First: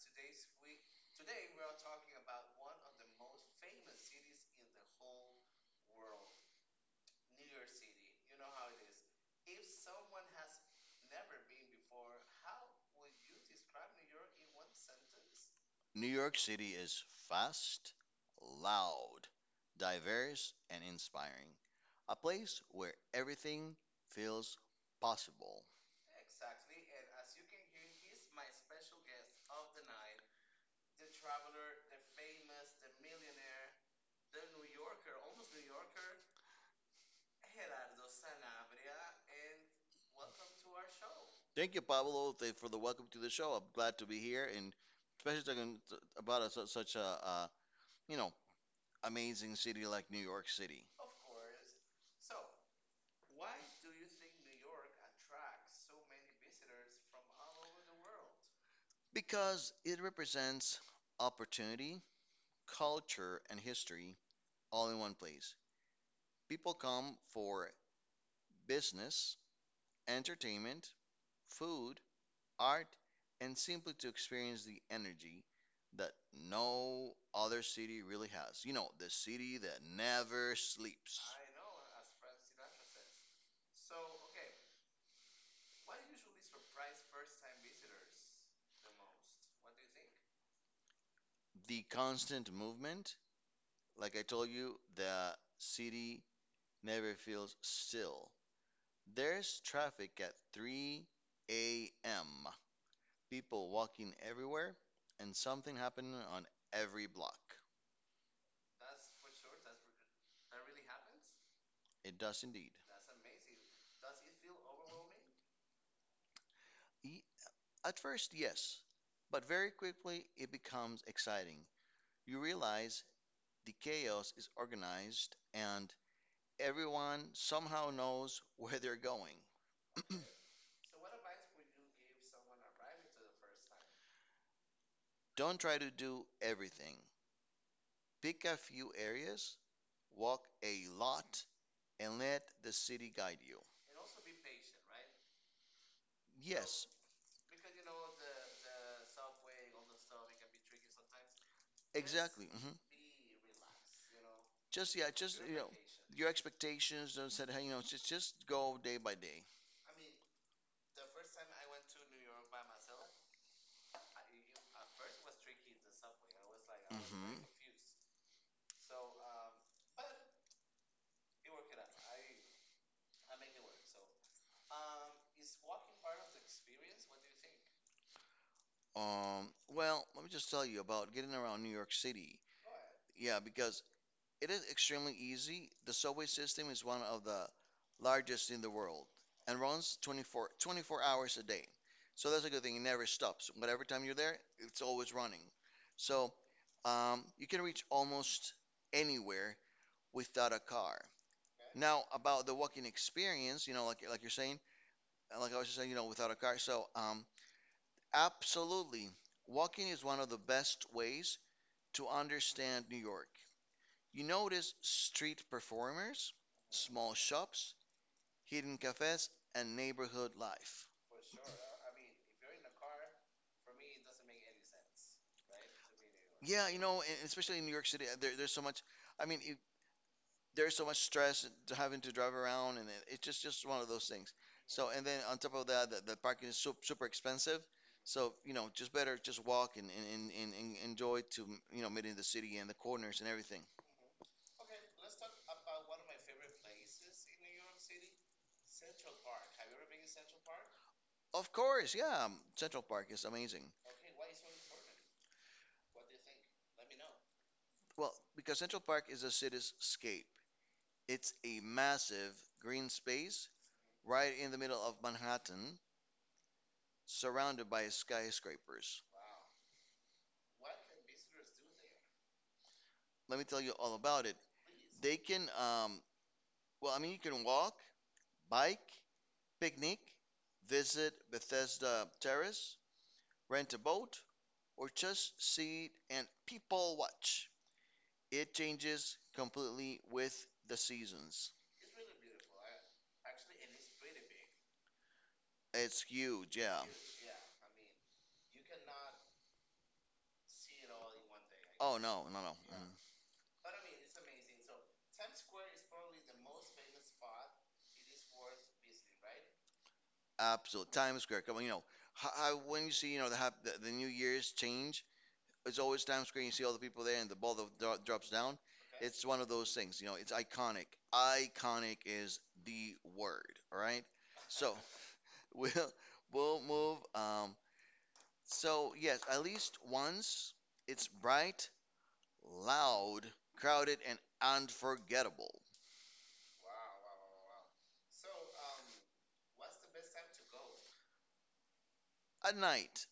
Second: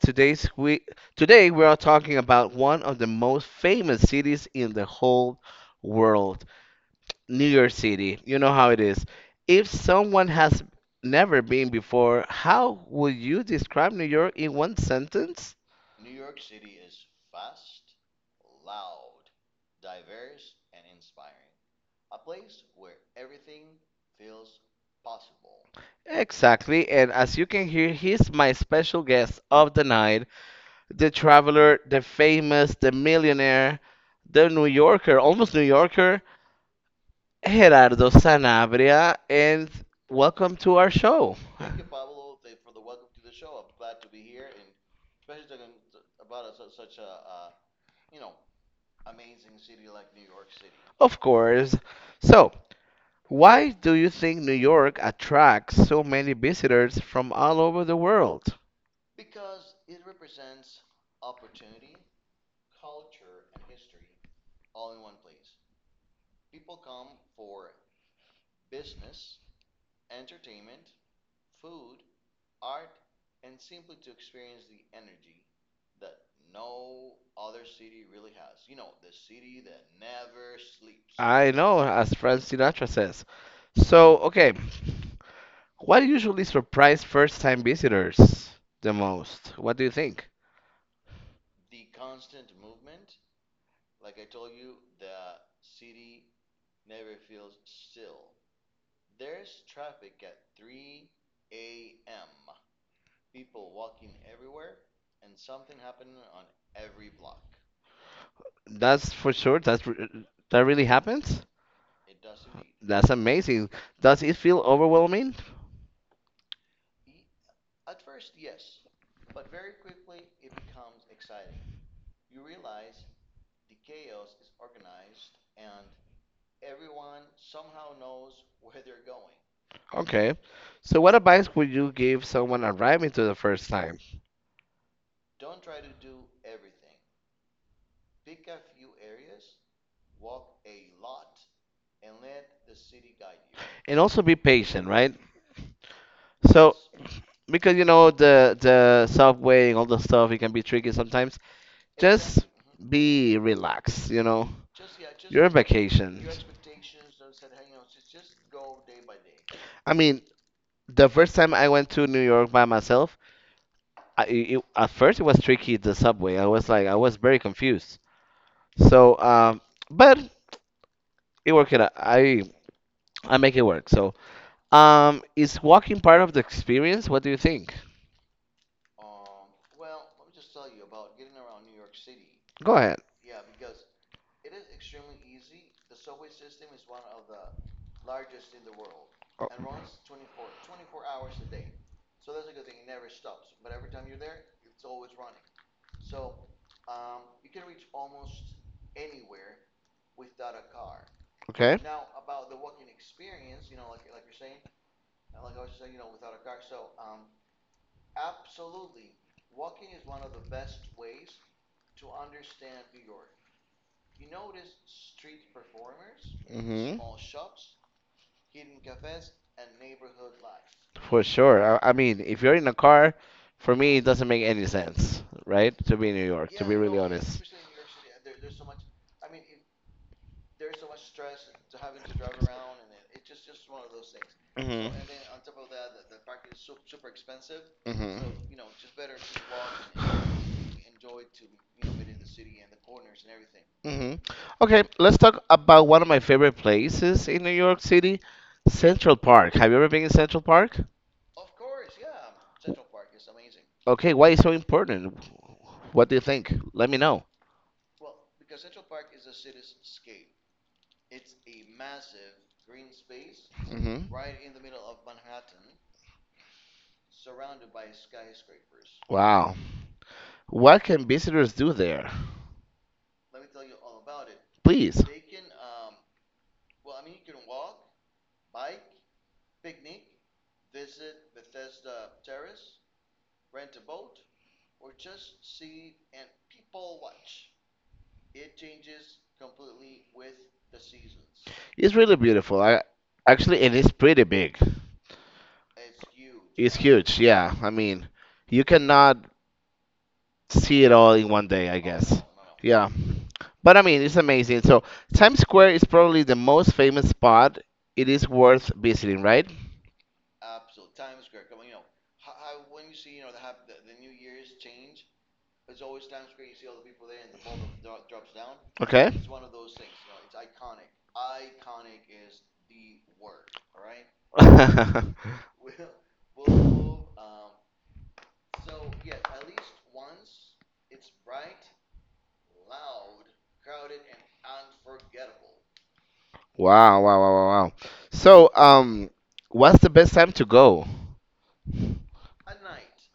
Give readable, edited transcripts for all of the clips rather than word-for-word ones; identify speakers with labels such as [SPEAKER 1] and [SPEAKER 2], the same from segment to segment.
[SPEAKER 1] Today we are talking about one of the most famous cities in the whole world, New York City. You know how it is. If someone has never been before, how would you describe New York in one sentence?
[SPEAKER 2] New York City is fast, loud, diverse, and inspiring. A place where everything feels possible.
[SPEAKER 1] Exactly, and as you can hear, he's my special guest of the night, the traveler, the famous, the millionaire, the New Yorker, almost New Yorker. Gerardo Sanabria, and welcome to our show.
[SPEAKER 2] Thank you, Pablo, for the welcome to the show. I'm glad to be here, and especially talking about such a, you know amazing city like New York City
[SPEAKER 1] Of course. So, why do you think New York attracts so many visitors from all over the world?
[SPEAKER 2] because it represents opportunity, culture, and history all in one place. People come for business, entertainment, food, art, and simply to experience the energy that no other city really has. The city that never sleeps,
[SPEAKER 1] I know, as Frank Sinatra says. So, okay, what usually surprise first-time visitors the most? What do you think?
[SPEAKER 2] the constant movement. Like I told you, the city never feels still. There's traffic at 3 a.m., people walking everywhere, and something happening on every block.
[SPEAKER 1] That's for sure. That really happens?
[SPEAKER 2] It does indeed.
[SPEAKER 1] That's amazing. Does it feel overwhelming?
[SPEAKER 2] E- At first, yes, but very quickly it becomes exciting. You realize the chaos is organized and everyone somehow knows where they're going.
[SPEAKER 1] Okay. So, what advice would you give someone arriving to the first time?
[SPEAKER 2] Don't try to do everything. Pick a few areas, walk a lot, and let the city guide you.
[SPEAKER 1] And also be patient, right? So,
[SPEAKER 2] Yes,
[SPEAKER 1] because you know the subway and all the stuff, it can be tricky sometimes. Just
[SPEAKER 2] exactly.
[SPEAKER 1] be relaxed, you know.
[SPEAKER 2] Just
[SPEAKER 1] You're on vacation.
[SPEAKER 2] your expectations. Don't set hey, you know, just Go day by day.
[SPEAKER 1] I mean, the first time I went to New York by myself, at first it was tricky, the subway. I was very
[SPEAKER 2] hmm
[SPEAKER 1] confused. So, but we work it out. I make it work. So, is walking part of the experience? What do you think?
[SPEAKER 2] Well, let me just tell you about getting around New York City.
[SPEAKER 1] Go ahead.
[SPEAKER 2] Yeah, because it is extremely easy. The subway system is one of the largest in the world
[SPEAKER 1] Oh,
[SPEAKER 2] and runs
[SPEAKER 1] 24.
[SPEAKER 2] 24 hours a day. So that's a good thing. It never stops. Whatever time you're there, it's always running. So you can reach almost anywhere without a car.
[SPEAKER 1] Okay.
[SPEAKER 2] Now about the walking experience, you know, like you're saying, like I was just saying, you know, without a car. So absolutely, walking is one of the best ways to understand New York. You notice street performers,
[SPEAKER 1] Mhm.
[SPEAKER 2] small shops, hidden cafes, and neighborhood life.
[SPEAKER 1] For sure. I mean, if you're in a car, for me, it doesn't make any sense, right? To be in New York, to
[SPEAKER 2] Yeah,
[SPEAKER 1] be
[SPEAKER 2] you
[SPEAKER 1] really
[SPEAKER 2] know, and
[SPEAKER 1] honest.
[SPEAKER 2] especially in New York City, there's so much. I mean, there's so much stress to having to drive around, and it's just one of those things.
[SPEAKER 1] So,
[SPEAKER 2] So,
[SPEAKER 1] mhm.
[SPEAKER 2] and then on top of that, the parking is super expensive.
[SPEAKER 1] Mhm.
[SPEAKER 2] So, you know, just better
[SPEAKER 1] It's
[SPEAKER 2] just walk and,
[SPEAKER 1] and,
[SPEAKER 2] and enjoy to, you know, meeting the city and the corners and everything.
[SPEAKER 1] hmm. Okay, let's talk about one of my favorite places in New York City, Central Park. Have you ever been in Central Park?
[SPEAKER 2] Of course, yeah, Central Park is amazing.
[SPEAKER 1] Okay, why is so important? What do you think? Let me know.
[SPEAKER 2] Well, because Central Park is a cityscape. It's a massive green space
[SPEAKER 1] Hmm.
[SPEAKER 2] right in the middle of Manhattan, surrounded by skyscrapers.
[SPEAKER 1] Wow. What can visitors do there?
[SPEAKER 2] Let me tell you all about it.
[SPEAKER 1] Please.
[SPEAKER 2] They can, well, I mean, you can walk, bike, picnic, visit Bethesda Terrace, rent a boat, or just sit and people watch. It changes completely with the seasons.
[SPEAKER 1] It's really beautiful. I Actually, and it's pretty big.
[SPEAKER 2] It's huge,
[SPEAKER 1] It's
[SPEAKER 2] yeah.
[SPEAKER 1] huge. Yeah. I mean, you cannot see it all in one day, I
[SPEAKER 2] Oh,
[SPEAKER 1] guess.
[SPEAKER 2] no, no, no.
[SPEAKER 1] Yeah.
[SPEAKER 2] Mhm.
[SPEAKER 1] But I mean, it's amazing. So, Times Square is probably the most famous spot. It is worth visiting, right?
[SPEAKER 2] Absolutely. Times Square. Come on, you know, when you see, you know, the New Year's change, it's always Times Square. You see all the people there and the ball that drops down.
[SPEAKER 1] Okay.
[SPEAKER 2] It's one of those things, you know, it's iconic. Iconic is the word, all right? So we'll, we'll move. So, yes, at least once, it's bright, loud, crowded, and unforgettable.
[SPEAKER 1] Wow, wow, wow, wow, wow. So, what's the best time to go?
[SPEAKER 2] At night,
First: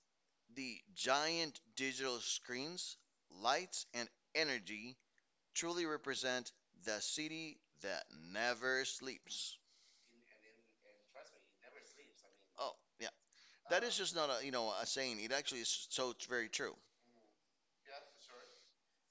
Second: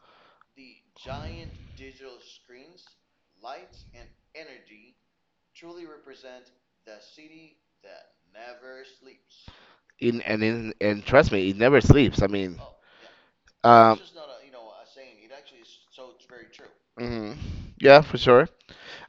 [SPEAKER 2] the giant digital screens, lights, and energy truly represent the city that never sleeps.
[SPEAKER 1] In and trust me, it never sleeps. I mean,
[SPEAKER 2] Oh, yeah. That is
[SPEAKER 1] um,
[SPEAKER 2] just not a, you know, a saying. It actually is, so it's very true.
[SPEAKER 1] mhm. Yeah, for sure.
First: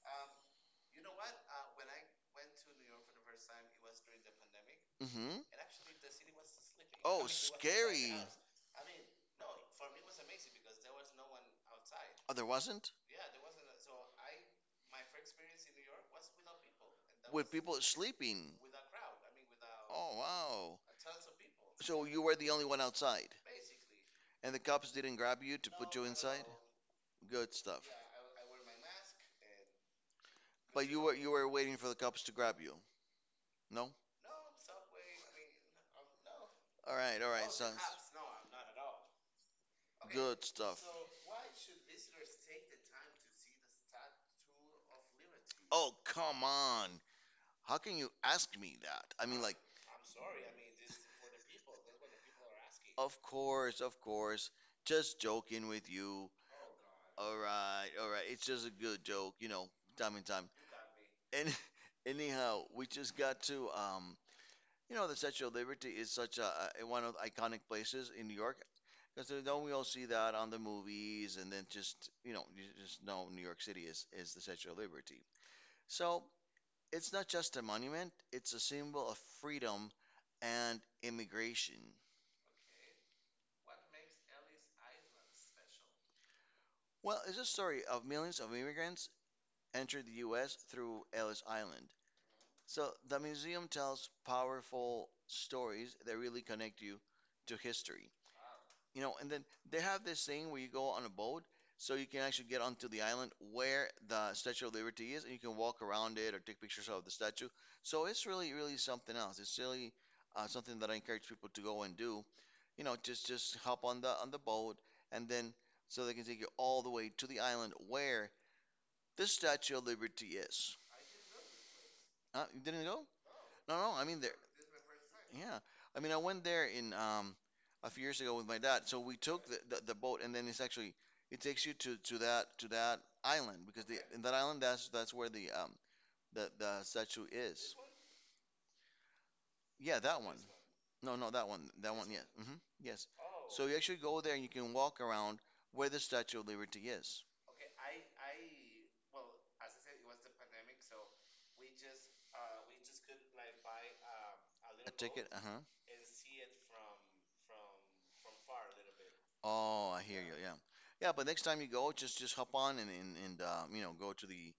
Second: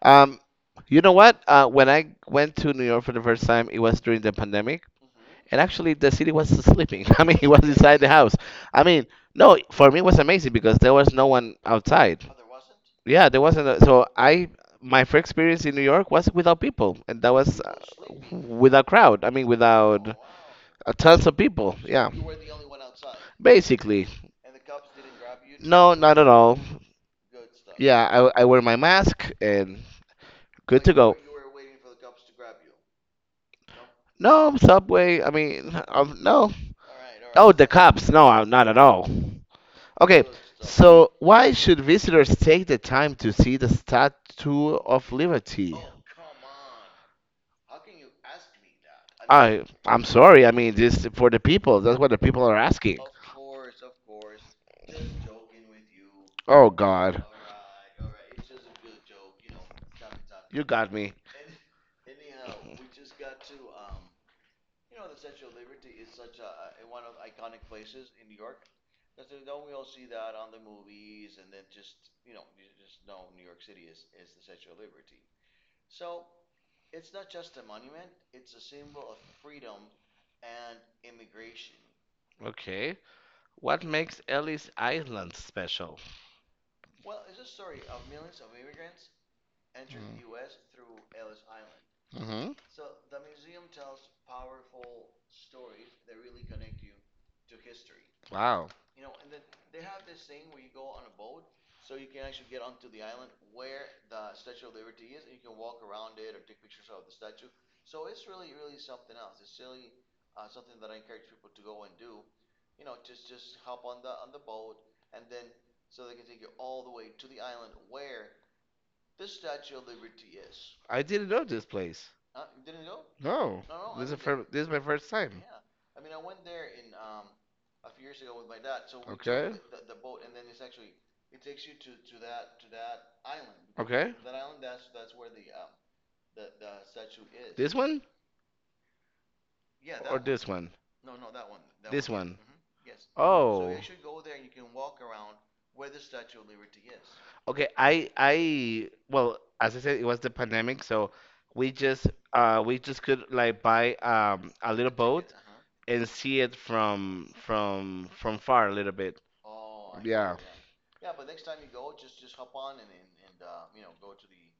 [SPEAKER 1] Um, you know what? When I went to New York for the first time, it was during the pandemic,
[SPEAKER 2] hmm
[SPEAKER 1] and actually the city was sleeping. I
[SPEAKER 2] Oh,
[SPEAKER 1] mean, it was inside the
[SPEAKER 2] scary.
[SPEAKER 1] house. I mean, no, for me it was amazing because there was no one outside.
[SPEAKER 2] Oh, there wasn't?
[SPEAKER 1] Yeah, there wasn't. My first experience in New York was without people, and that
[SPEAKER 2] With
[SPEAKER 1] was
[SPEAKER 2] people sleeping.
[SPEAKER 1] without crowd. I mean, without
[SPEAKER 2] Oh, wow.
[SPEAKER 1] tons of people.
[SPEAKER 2] So
[SPEAKER 1] Yeah,
[SPEAKER 2] you were the only one outside
[SPEAKER 1] basically.
[SPEAKER 2] and the cops didn't grab you to put
[SPEAKER 1] No,
[SPEAKER 2] you
[SPEAKER 1] not at
[SPEAKER 2] inside?
[SPEAKER 1] all.
[SPEAKER 2] Good stuff.
[SPEAKER 1] Yeah, I wear my mask and good
[SPEAKER 2] But
[SPEAKER 1] to
[SPEAKER 2] you were
[SPEAKER 1] go.
[SPEAKER 2] you were waiting for the cops to grab you. No?
[SPEAKER 1] No, subway. I mean, no. All right.
[SPEAKER 2] All right,
[SPEAKER 1] Oh, the
[SPEAKER 2] son.
[SPEAKER 1] cops. No, I not at all. Okay,
[SPEAKER 2] Good stuff.
[SPEAKER 1] so why should visitors take the time to see the Statue of Liberty?
[SPEAKER 2] Oh, come on. How can you ask me that? I mean, like,
[SPEAKER 1] I'm sorry. I mean, this for the people. That's what the people are asking.
[SPEAKER 2] of course, of course. Just joking with you.
[SPEAKER 1] Oh God,
[SPEAKER 2] All right, all right. It's just a good joke, you
[SPEAKER 1] you know,
[SPEAKER 2] know,
[SPEAKER 1] shout
[SPEAKER 2] time
[SPEAKER 1] out.
[SPEAKER 2] and time.
[SPEAKER 1] You got me.
[SPEAKER 2] And anyhow, we just got to, you know, the Statue of Liberty is such a one of the iconic places in New York. Because don't we all see that on the movies, and then just you know, you just know New York City is the Statue of Liberty. So it's not just a monument; it's a symbol of freedom and immigration.
[SPEAKER 1] Okay, what makes Ellis Island special?
[SPEAKER 2] Well, it's a story of millions of immigrants entered the US through Ellis Island.
[SPEAKER 1] Island.
[SPEAKER 2] So the museum tells powerful stories that really connect you to history.
[SPEAKER 1] Mm-hmm. Wow.
[SPEAKER 2] You know, and then they have this thing where you go on a boat so you can actually get onto the island where the Statue of Liberty is and you can walk around it or take pictures of the statue. So it's really, really something else. It's really something that I encourage people to go and do. You know, just hop on the boat and then so they can take you all the way to the island where the Statue of Liberty is.
[SPEAKER 1] I didn't know this place.
[SPEAKER 2] You didn't go?
[SPEAKER 1] No,
[SPEAKER 2] No, no. I mean, there.
[SPEAKER 1] this is my first time.
[SPEAKER 2] Yeah. I mean, I went there in a few years ago with my dad. So we took
[SPEAKER 1] Okay.
[SPEAKER 2] the boat, and then it's actually it takes you to, to that island because the
[SPEAKER 1] Okay.
[SPEAKER 2] in that island that's where the the statue
[SPEAKER 1] This
[SPEAKER 2] is.
[SPEAKER 1] one
[SPEAKER 2] Yeah,
[SPEAKER 1] or
[SPEAKER 2] that
[SPEAKER 1] that
[SPEAKER 2] one.
[SPEAKER 1] this one?
[SPEAKER 2] No, no, that one. That
[SPEAKER 1] This
[SPEAKER 2] one, yes.
[SPEAKER 1] one.
[SPEAKER 2] Yes. So
[SPEAKER 1] So
[SPEAKER 2] you
[SPEAKER 1] you
[SPEAKER 2] actually go there
[SPEAKER 1] Oh.
[SPEAKER 2] and you can walk around where the Statue of Liberty is.
[SPEAKER 1] Okay, I well, as I said, it was the pandemic, so we just we just could like buy a little
[SPEAKER 2] A
[SPEAKER 1] ticket,
[SPEAKER 2] ticket,
[SPEAKER 1] boat
[SPEAKER 2] uh-huh.
[SPEAKER 1] and see it from far a little bit.
[SPEAKER 2] Oh, I hear you.
[SPEAKER 1] Yeah.
[SPEAKER 2] Yeah. Yeah, but next time you go, just hop on and and you know, go to the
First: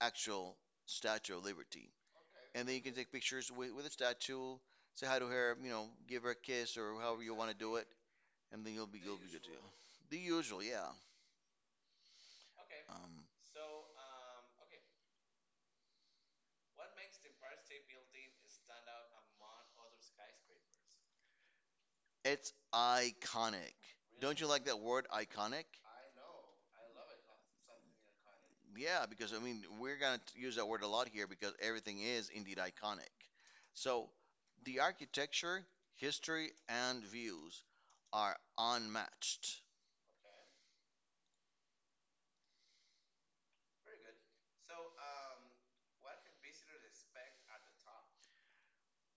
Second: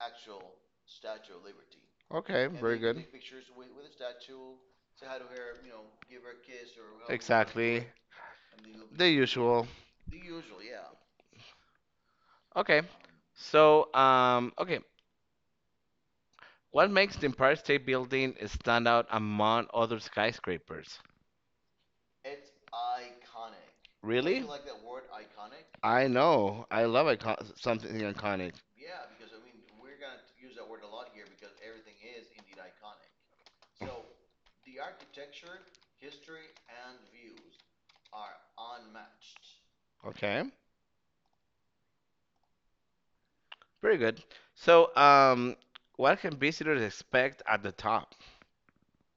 [SPEAKER 2] actual Statue of Liberty.
[SPEAKER 1] Okay,
[SPEAKER 2] And then
[SPEAKER 1] very
[SPEAKER 2] you can
[SPEAKER 1] good.
[SPEAKER 2] take pictures with the statue, say hi to her, you know, give her a kiss or however you want to do it,
[SPEAKER 1] Exactly.
[SPEAKER 2] and then
[SPEAKER 1] The
[SPEAKER 2] you'll be good to go.
[SPEAKER 1] usual.
[SPEAKER 2] The usual, yeah.
[SPEAKER 1] Okay.
[SPEAKER 2] Um,
[SPEAKER 1] So, okay. What makes the Empire State Building stand out among other skyscrapers?
[SPEAKER 2] it's iconic. Don't
[SPEAKER 1] Really?
[SPEAKER 2] you like that word iconic?
[SPEAKER 1] I know. I love icon something iconic.
[SPEAKER 2] Yeah, because I mean we're gonna use that word a lot here because everything is indeed iconic. So the architecture, history, and views are unmatched.
[SPEAKER 1] Okay. Very good. So, what can visitors expect at the top?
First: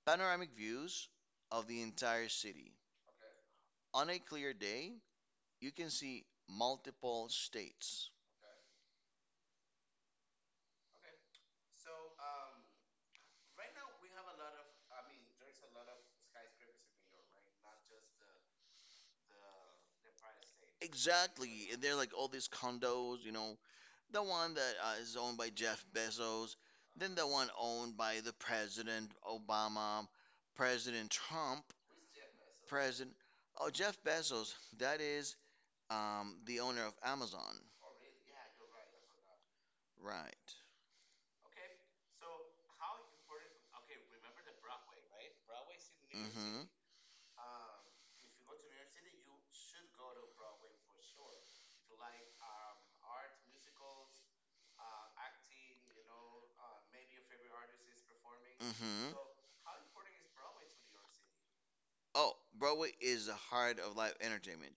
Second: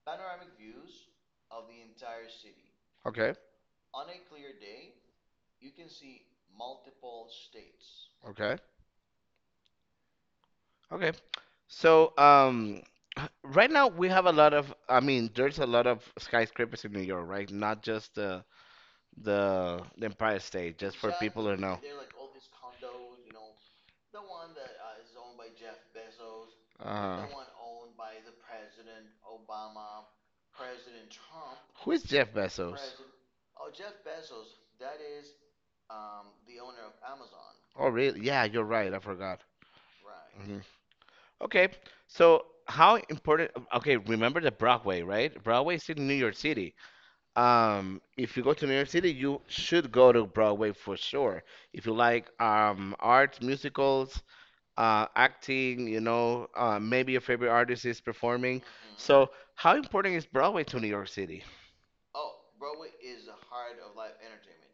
[SPEAKER 2] Panoramic views of the entire city.
[SPEAKER 1] Okay.
[SPEAKER 2] On a clear day, you can see multiple states.
[SPEAKER 1] Okay. Okay. So, right now we have a lot of, I mean, there's a lot of skyscrapers in New York, right? Not just the the Empire State, just for people who
[SPEAKER 2] Exactly.
[SPEAKER 1] know.
[SPEAKER 2] And they're like all these condos, you know, the one that is owned by Jeff Bezos, then
[SPEAKER 1] Uh,
[SPEAKER 2] the one owned by the President Obama, President Trump,
[SPEAKER 1] who is Jeff Bezos?
[SPEAKER 2] President. Oh, Jeff Bezos, that is the owner of Amazon.
[SPEAKER 1] Oh, really? Yeah, you're right. I forgot.
[SPEAKER 2] Right.
[SPEAKER 1] Mhm. Okay, so how important? Okay, remember the Broadway, right? Broadway is in New York
[SPEAKER 2] hmm
[SPEAKER 1] City. If you go to New York City, you should go to Broadway for sure. If you like arts, musicals, acting, maybe your favorite artist is performing.
[SPEAKER 2] Mm-hmm.
[SPEAKER 1] So, how important is Broadway to New York City?
[SPEAKER 2] Oh, Broadway is the heart of live entertainment.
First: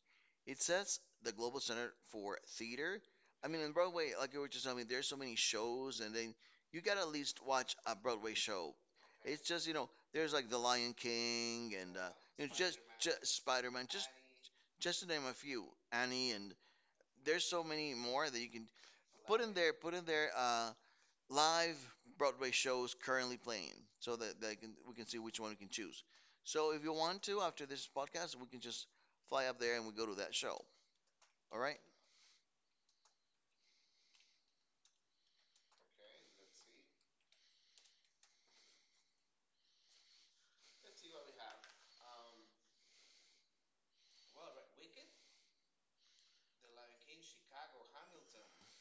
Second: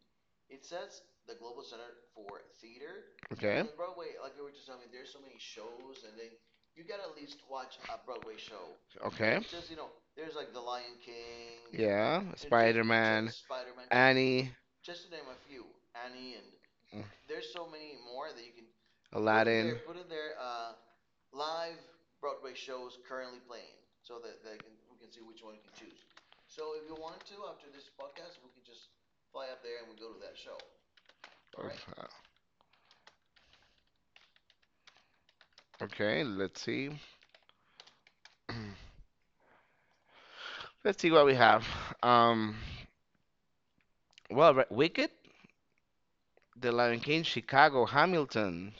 [SPEAKER 2] It says the global center for theater. I mean,
[SPEAKER 1] Okay.
[SPEAKER 2] in Broadway, like you were just telling me, there's so many shows, and then you gotta at least watch a Broadway show.
[SPEAKER 1] Okay.
[SPEAKER 2] It's just you know, there's like The Lion King and
[SPEAKER 1] Yeah.
[SPEAKER 2] you know, just Spider-Man,
[SPEAKER 1] Annie,
[SPEAKER 2] just to name a few, Annie, and
[SPEAKER 1] mm,
[SPEAKER 2] there's so many more that you can
[SPEAKER 1] Aladdin.
[SPEAKER 2] put in there. Live Broadway shows currently playing, so that they can we can see which one we can choose. So if you want to, after this podcast, we can just fly up there and we go to that show. All right.
[SPEAKER 1] Okay, let's see. Let's see what we have. Um, well, Wicked, The Lion King, Chicago, Hamilton.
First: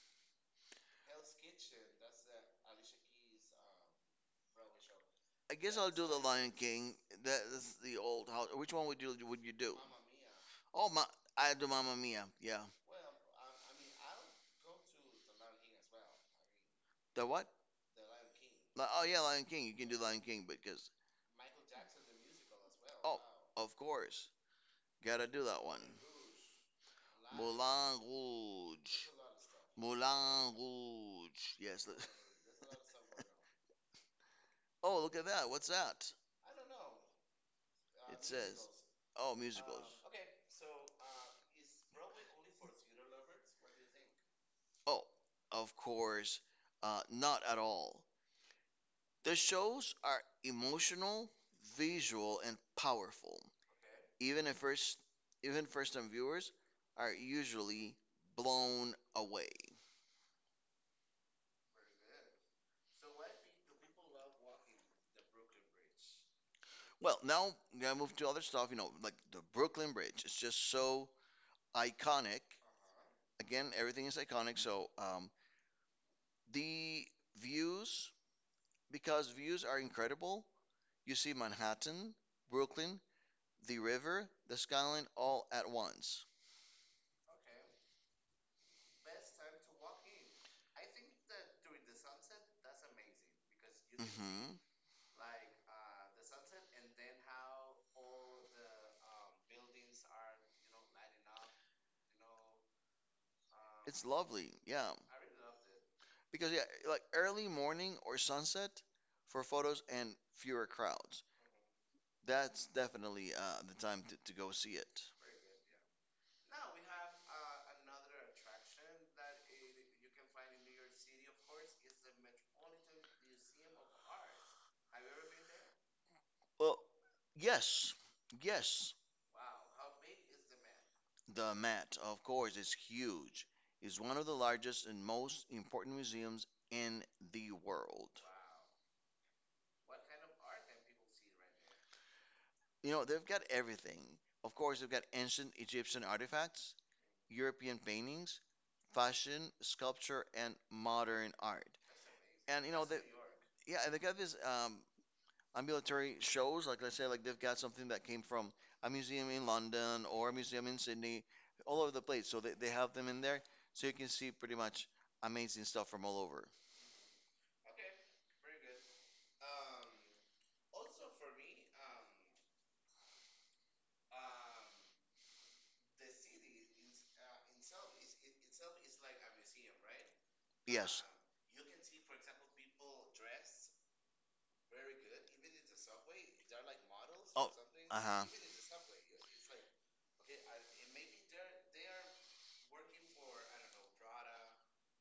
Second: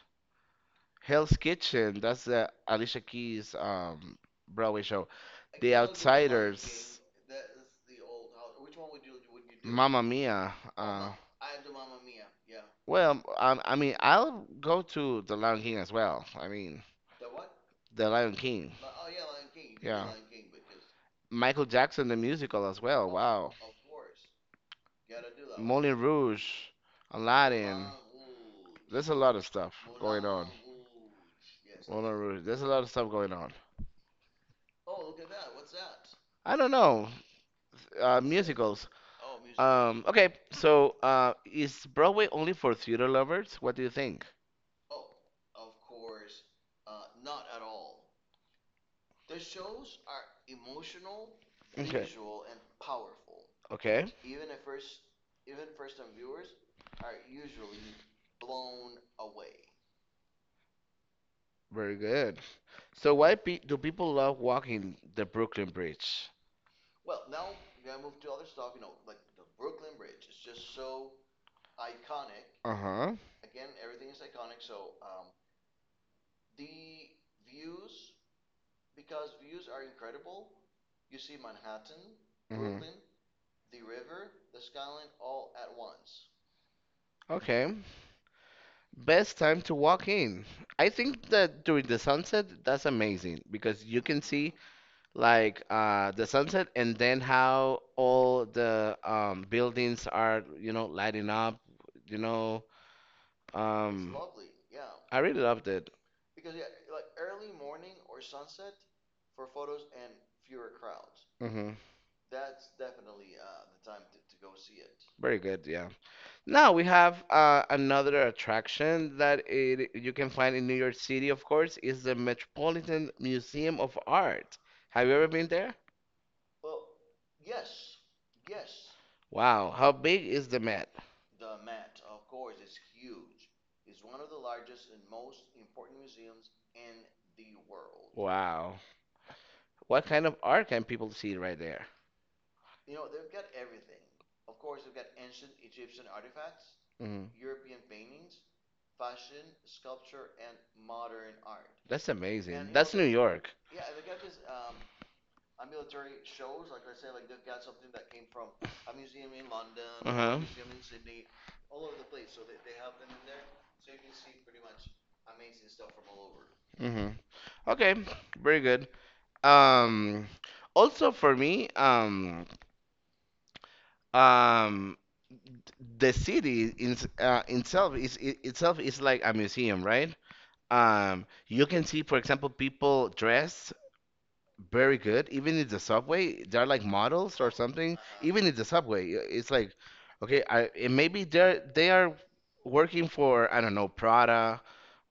[SPEAKER 1] Hell's Kitchen. That's the Alicia Keys Broadway show.
[SPEAKER 2] I
[SPEAKER 1] The
[SPEAKER 2] guess I'll do the Lion
[SPEAKER 1] Outsiders.
[SPEAKER 2] King. That is the old house. Which one would you do?
[SPEAKER 1] Mamma Mia.
[SPEAKER 2] Oh my, I do Mamma Mia. Yeah.
[SPEAKER 1] Well, I mean, I'll go to The Lion King as well. I mean,
[SPEAKER 2] The what?
[SPEAKER 1] The Lion King.
[SPEAKER 2] Oh yeah, Lion King. You can do
[SPEAKER 1] Yeah.
[SPEAKER 2] Lion King because.
[SPEAKER 1] Michael Jackson, the musical as well.
[SPEAKER 2] Oh,
[SPEAKER 1] Wow.
[SPEAKER 2] of course. Gotta do that one.
[SPEAKER 1] Moulin Rouge, Aladdin.
[SPEAKER 2] Moulin
[SPEAKER 1] There's
[SPEAKER 2] Rouge.
[SPEAKER 1] a lot of stuff going on.
[SPEAKER 2] Moulin Rouge. Yes.
[SPEAKER 1] Moulin Rouge. There's a lot of stuff going on.
[SPEAKER 2] Oh, look at that. What's that?
[SPEAKER 1] I don't know.
[SPEAKER 2] It says-
[SPEAKER 1] Musicals.
[SPEAKER 2] Oh, musicals.
[SPEAKER 1] Okay, so is Broadway only for theater lovers?
[SPEAKER 2] Arts
[SPEAKER 1] What do
[SPEAKER 2] working?
[SPEAKER 1] you think?
[SPEAKER 2] Oh, of course, not at all. The shows are emotional,
[SPEAKER 1] Okay.
[SPEAKER 2] visual, and powerful.
[SPEAKER 1] Okay,
[SPEAKER 2] Even at first, Even first-time viewers are usually blown away.
[SPEAKER 1] very good. So why pe do people love walking the Brooklyn Bridge?
[SPEAKER 2] Well, now we gotta move to other stuff. You know, like the Brooklyn Bridge. It's just so iconic.
[SPEAKER 1] Uh-huh.
[SPEAKER 2] Again, everything is iconic. So the views, because views are incredible. You see Manhattan,
[SPEAKER 1] Hmm.
[SPEAKER 2] Brooklyn, the river, the skyline all at once.
[SPEAKER 1] Okay. Best time to walk in. I think that during the sunset, that's amazing because you can see
[SPEAKER 2] hmm
[SPEAKER 1] like the sunset and then how all the buildings are, lighting up, you know, Um,
[SPEAKER 2] It's lovely, yeah.
[SPEAKER 1] I really loved it.
[SPEAKER 2] Because yeah, like early morning or sunset for photos and fewer crowds.
[SPEAKER 1] Hmm.
[SPEAKER 2] That's definitely the time to go see it.
[SPEAKER 1] Very good, yeah. Now we have another attraction you can find in New York City, of course, is the Metropolitan Museum of Art. Have you ever been there?
[SPEAKER 2] Well, yes, yes.
[SPEAKER 1] Wow, how big is the Met?
[SPEAKER 2] The Met, of course, is huge. It's one of the largest and most important museums in the world.
[SPEAKER 1] Wow. What kind of art can people see right there?
[SPEAKER 2] You know, they've got everything. Of course, they've got ancient Egyptian artifacts,
[SPEAKER 1] Hmm.
[SPEAKER 2] European paintings, fashion, sculpture, and modern art.
[SPEAKER 1] That's And amazing.
[SPEAKER 2] And you
[SPEAKER 1] That's
[SPEAKER 2] know,
[SPEAKER 1] New a, York.
[SPEAKER 2] yeah, and they got these ambulatory shows. Like I us say, like they've got something that came from a museum in London
[SPEAKER 1] Uh-huh.
[SPEAKER 2] or a museum in Sydney, all over the place. So they have them in there, so you can see pretty much amazing stuff from all over.
[SPEAKER 1] Museum. Hmm. Okay, very good. Um, Also for me, um the city in, itself is I itself is like a museum, right? You can see, for example, people dressed very good, even in the subway. They're like models or something. Even in the subway, it's like, okay, I and maybe they are working for I don't know Prada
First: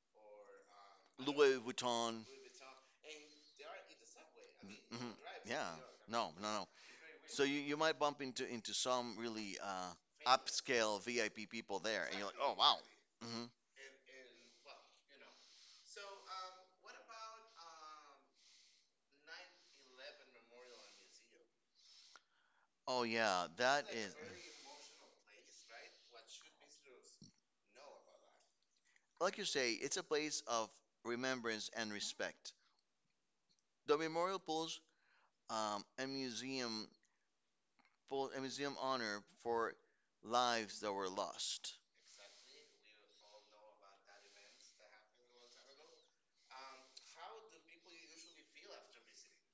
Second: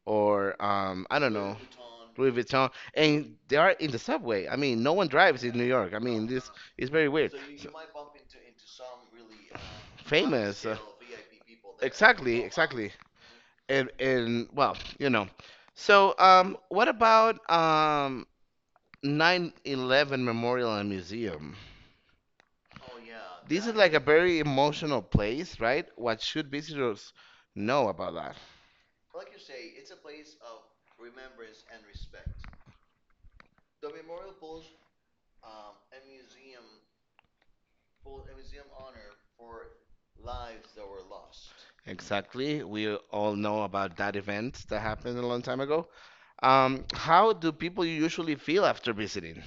[SPEAKER 1] or I
[SPEAKER 2] Know,
[SPEAKER 1] don't know
[SPEAKER 2] Vuitton.
[SPEAKER 1] Louis Vuitton, and they are in the subway. I mean, no one
[SPEAKER 2] Mhm.
[SPEAKER 1] drives in New York. I mean,
[SPEAKER 2] No, no,
[SPEAKER 1] this
[SPEAKER 2] no.
[SPEAKER 1] is very weird.
[SPEAKER 2] it's
[SPEAKER 1] So,
[SPEAKER 2] you might bump into some really
[SPEAKER 1] famous.
[SPEAKER 2] upscale VIP people there, exactly.
[SPEAKER 1] Exactly, exactly. And well. So, what about 9/11 Memorial and Museum?
[SPEAKER 2] Oh yeah, it's
[SPEAKER 1] This is
[SPEAKER 2] that
[SPEAKER 1] like a very emotional place, right? What should visitors know about that?
[SPEAKER 2] like you say, it's a place of remembrance and respect. The memorial pools um, a museum a museum honor for lives that were lost.
[SPEAKER 1] Exactly. We all know about that event that happened a long time ago. How do people usually feel after visiting?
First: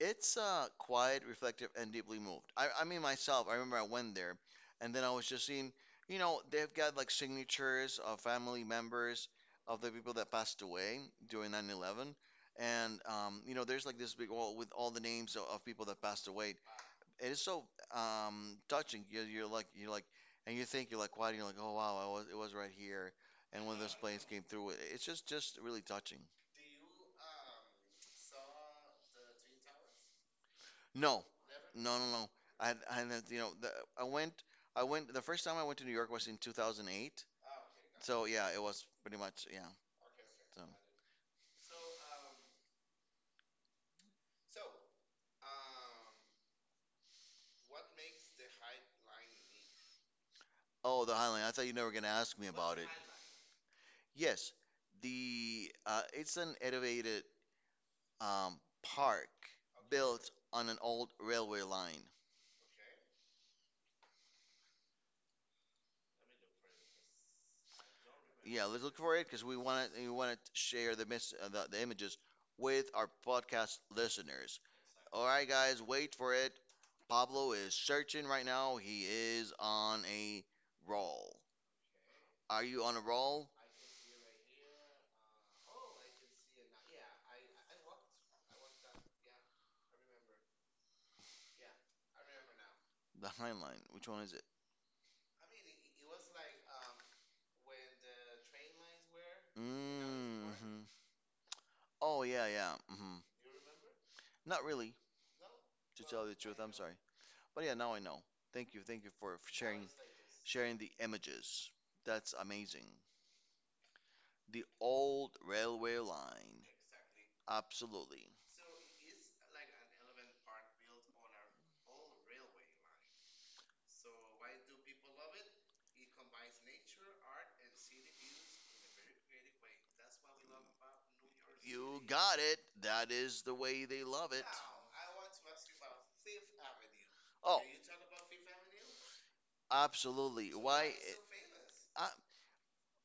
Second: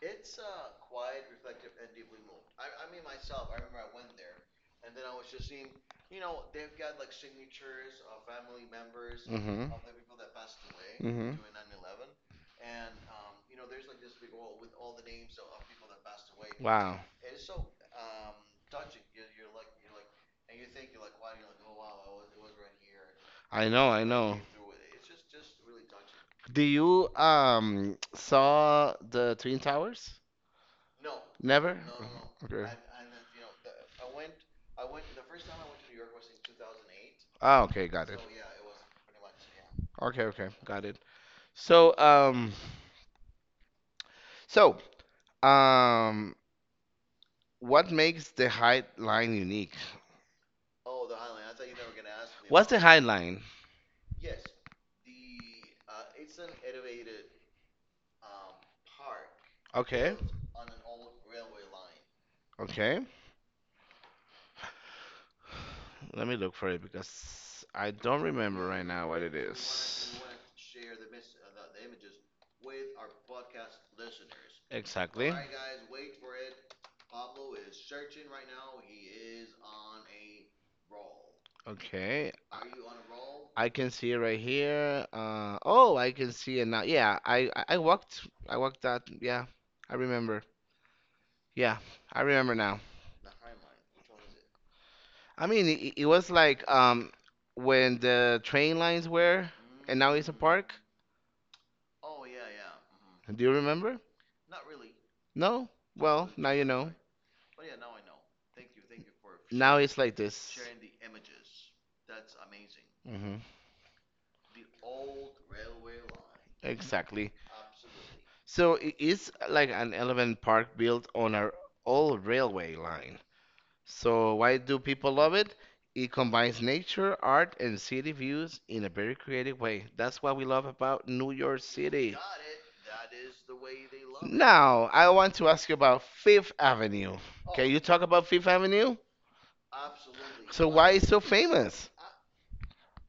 [SPEAKER 2] It's quiet, reflective, and deeply moved. I mean, myself, I remember I went there, and then I was just seeing, you know, they've got like signatures of family members
[SPEAKER 1] Mm-hmm.
[SPEAKER 2] of the people that passed away
[SPEAKER 1] Mhm.
[SPEAKER 2] during 9/11, and you know, there's like this big wall with all the names of people that passed away,
[SPEAKER 1] Wow.
[SPEAKER 2] it is so touching. You're like, and you think you're like, why? You're like, oh wow, I was, it was right here, and
[SPEAKER 1] I
[SPEAKER 2] one of
[SPEAKER 1] know,
[SPEAKER 2] those
[SPEAKER 1] I
[SPEAKER 2] planes came through. It's just really touching.
[SPEAKER 1] Do you saw the Twin Towers?
[SPEAKER 2] No,
[SPEAKER 1] Never?
[SPEAKER 2] no, no, no. I I you know the, I went I went the first time I went to New York was in 2008.
[SPEAKER 1] Ah, okay, got
[SPEAKER 2] So yeah, it was pretty much yeah.
[SPEAKER 1] Okay, okay,
[SPEAKER 2] So
[SPEAKER 1] got it. So, so, um, what makes the height line unique?
[SPEAKER 2] oh, the Highline. I thought you were never gonna ask me
[SPEAKER 1] What's the
[SPEAKER 2] about it.
[SPEAKER 1] Highline?
[SPEAKER 2] Yes, the it's an elevated park
[SPEAKER 1] Okay.
[SPEAKER 2] built on an old railway line.
[SPEAKER 1] Okay. Let me look for it because I don't remember
[SPEAKER 2] Yeah,
[SPEAKER 1] right
[SPEAKER 2] let's look
[SPEAKER 1] now
[SPEAKER 2] for
[SPEAKER 1] what
[SPEAKER 2] it
[SPEAKER 1] it
[SPEAKER 2] because we
[SPEAKER 1] is.
[SPEAKER 2] want to share the, the images with our podcast listeners. All
[SPEAKER 1] Exactly.
[SPEAKER 2] right, guys, wait for it. Pablo is searching right now. He is on a roll.
[SPEAKER 1] Okay.
[SPEAKER 2] Are you on a roll?
[SPEAKER 1] I can see it right here. Oh, I can see it now. Yeah, I walked that. Yeah, I remember. Yeah, I remember now.
[SPEAKER 2] The Heinlein. Which one is it?
[SPEAKER 1] I mean, it was like when the train lines were and now it's a park.
[SPEAKER 2] Mm-hmm. Oh yeah, yeah.
[SPEAKER 1] Do you remember?
[SPEAKER 2] Not really,
[SPEAKER 1] No?
[SPEAKER 2] to tell
[SPEAKER 1] Well,
[SPEAKER 2] you the
[SPEAKER 1] now
[SPEAKER 2] truth.
[SPEAKER 1] you
[SPEAKER 2] I'm
[SPEAKER 1] know.
[SPEAKER 2] sorry, but yeah, now I know. Thank you, for
[SPEAKER 1] Now sharing
[SPEAKER 2] sharing,
[SPEAKER 1] it's like this.
[SPEAKER 2] sharing the images. That's amazing.
[SPEAKER 1] Hmm.
[SPEAKER 2] The old railway line.
[SPEAKER 1] Exactly.
[SPEAKER 2] Absolutely.
[SPEAKER 1] So it is like an elephant park built on our old railway line. So why do people love it? It combines nature, art, and city views in a very creative way. That's what we love about New York You
[SPEAKER 2] You
[SPEAKER 1] City.
[SPEAKER 2] got it. That is the way they love it.
[SPEAKER 1] Now, I want to ask you about Fifth Avenue. Can
[SPEAKER 2] Oh,
[SPEAKER 1] Oh, you talk about Fifth Avenue? Really.
[SPEAKER 2] absolutely.
[SPEAKER 1] So why
[SPEAKER 2] Why?
[SPEAKER 1] it's so famous?
[SPEAKER 2] I,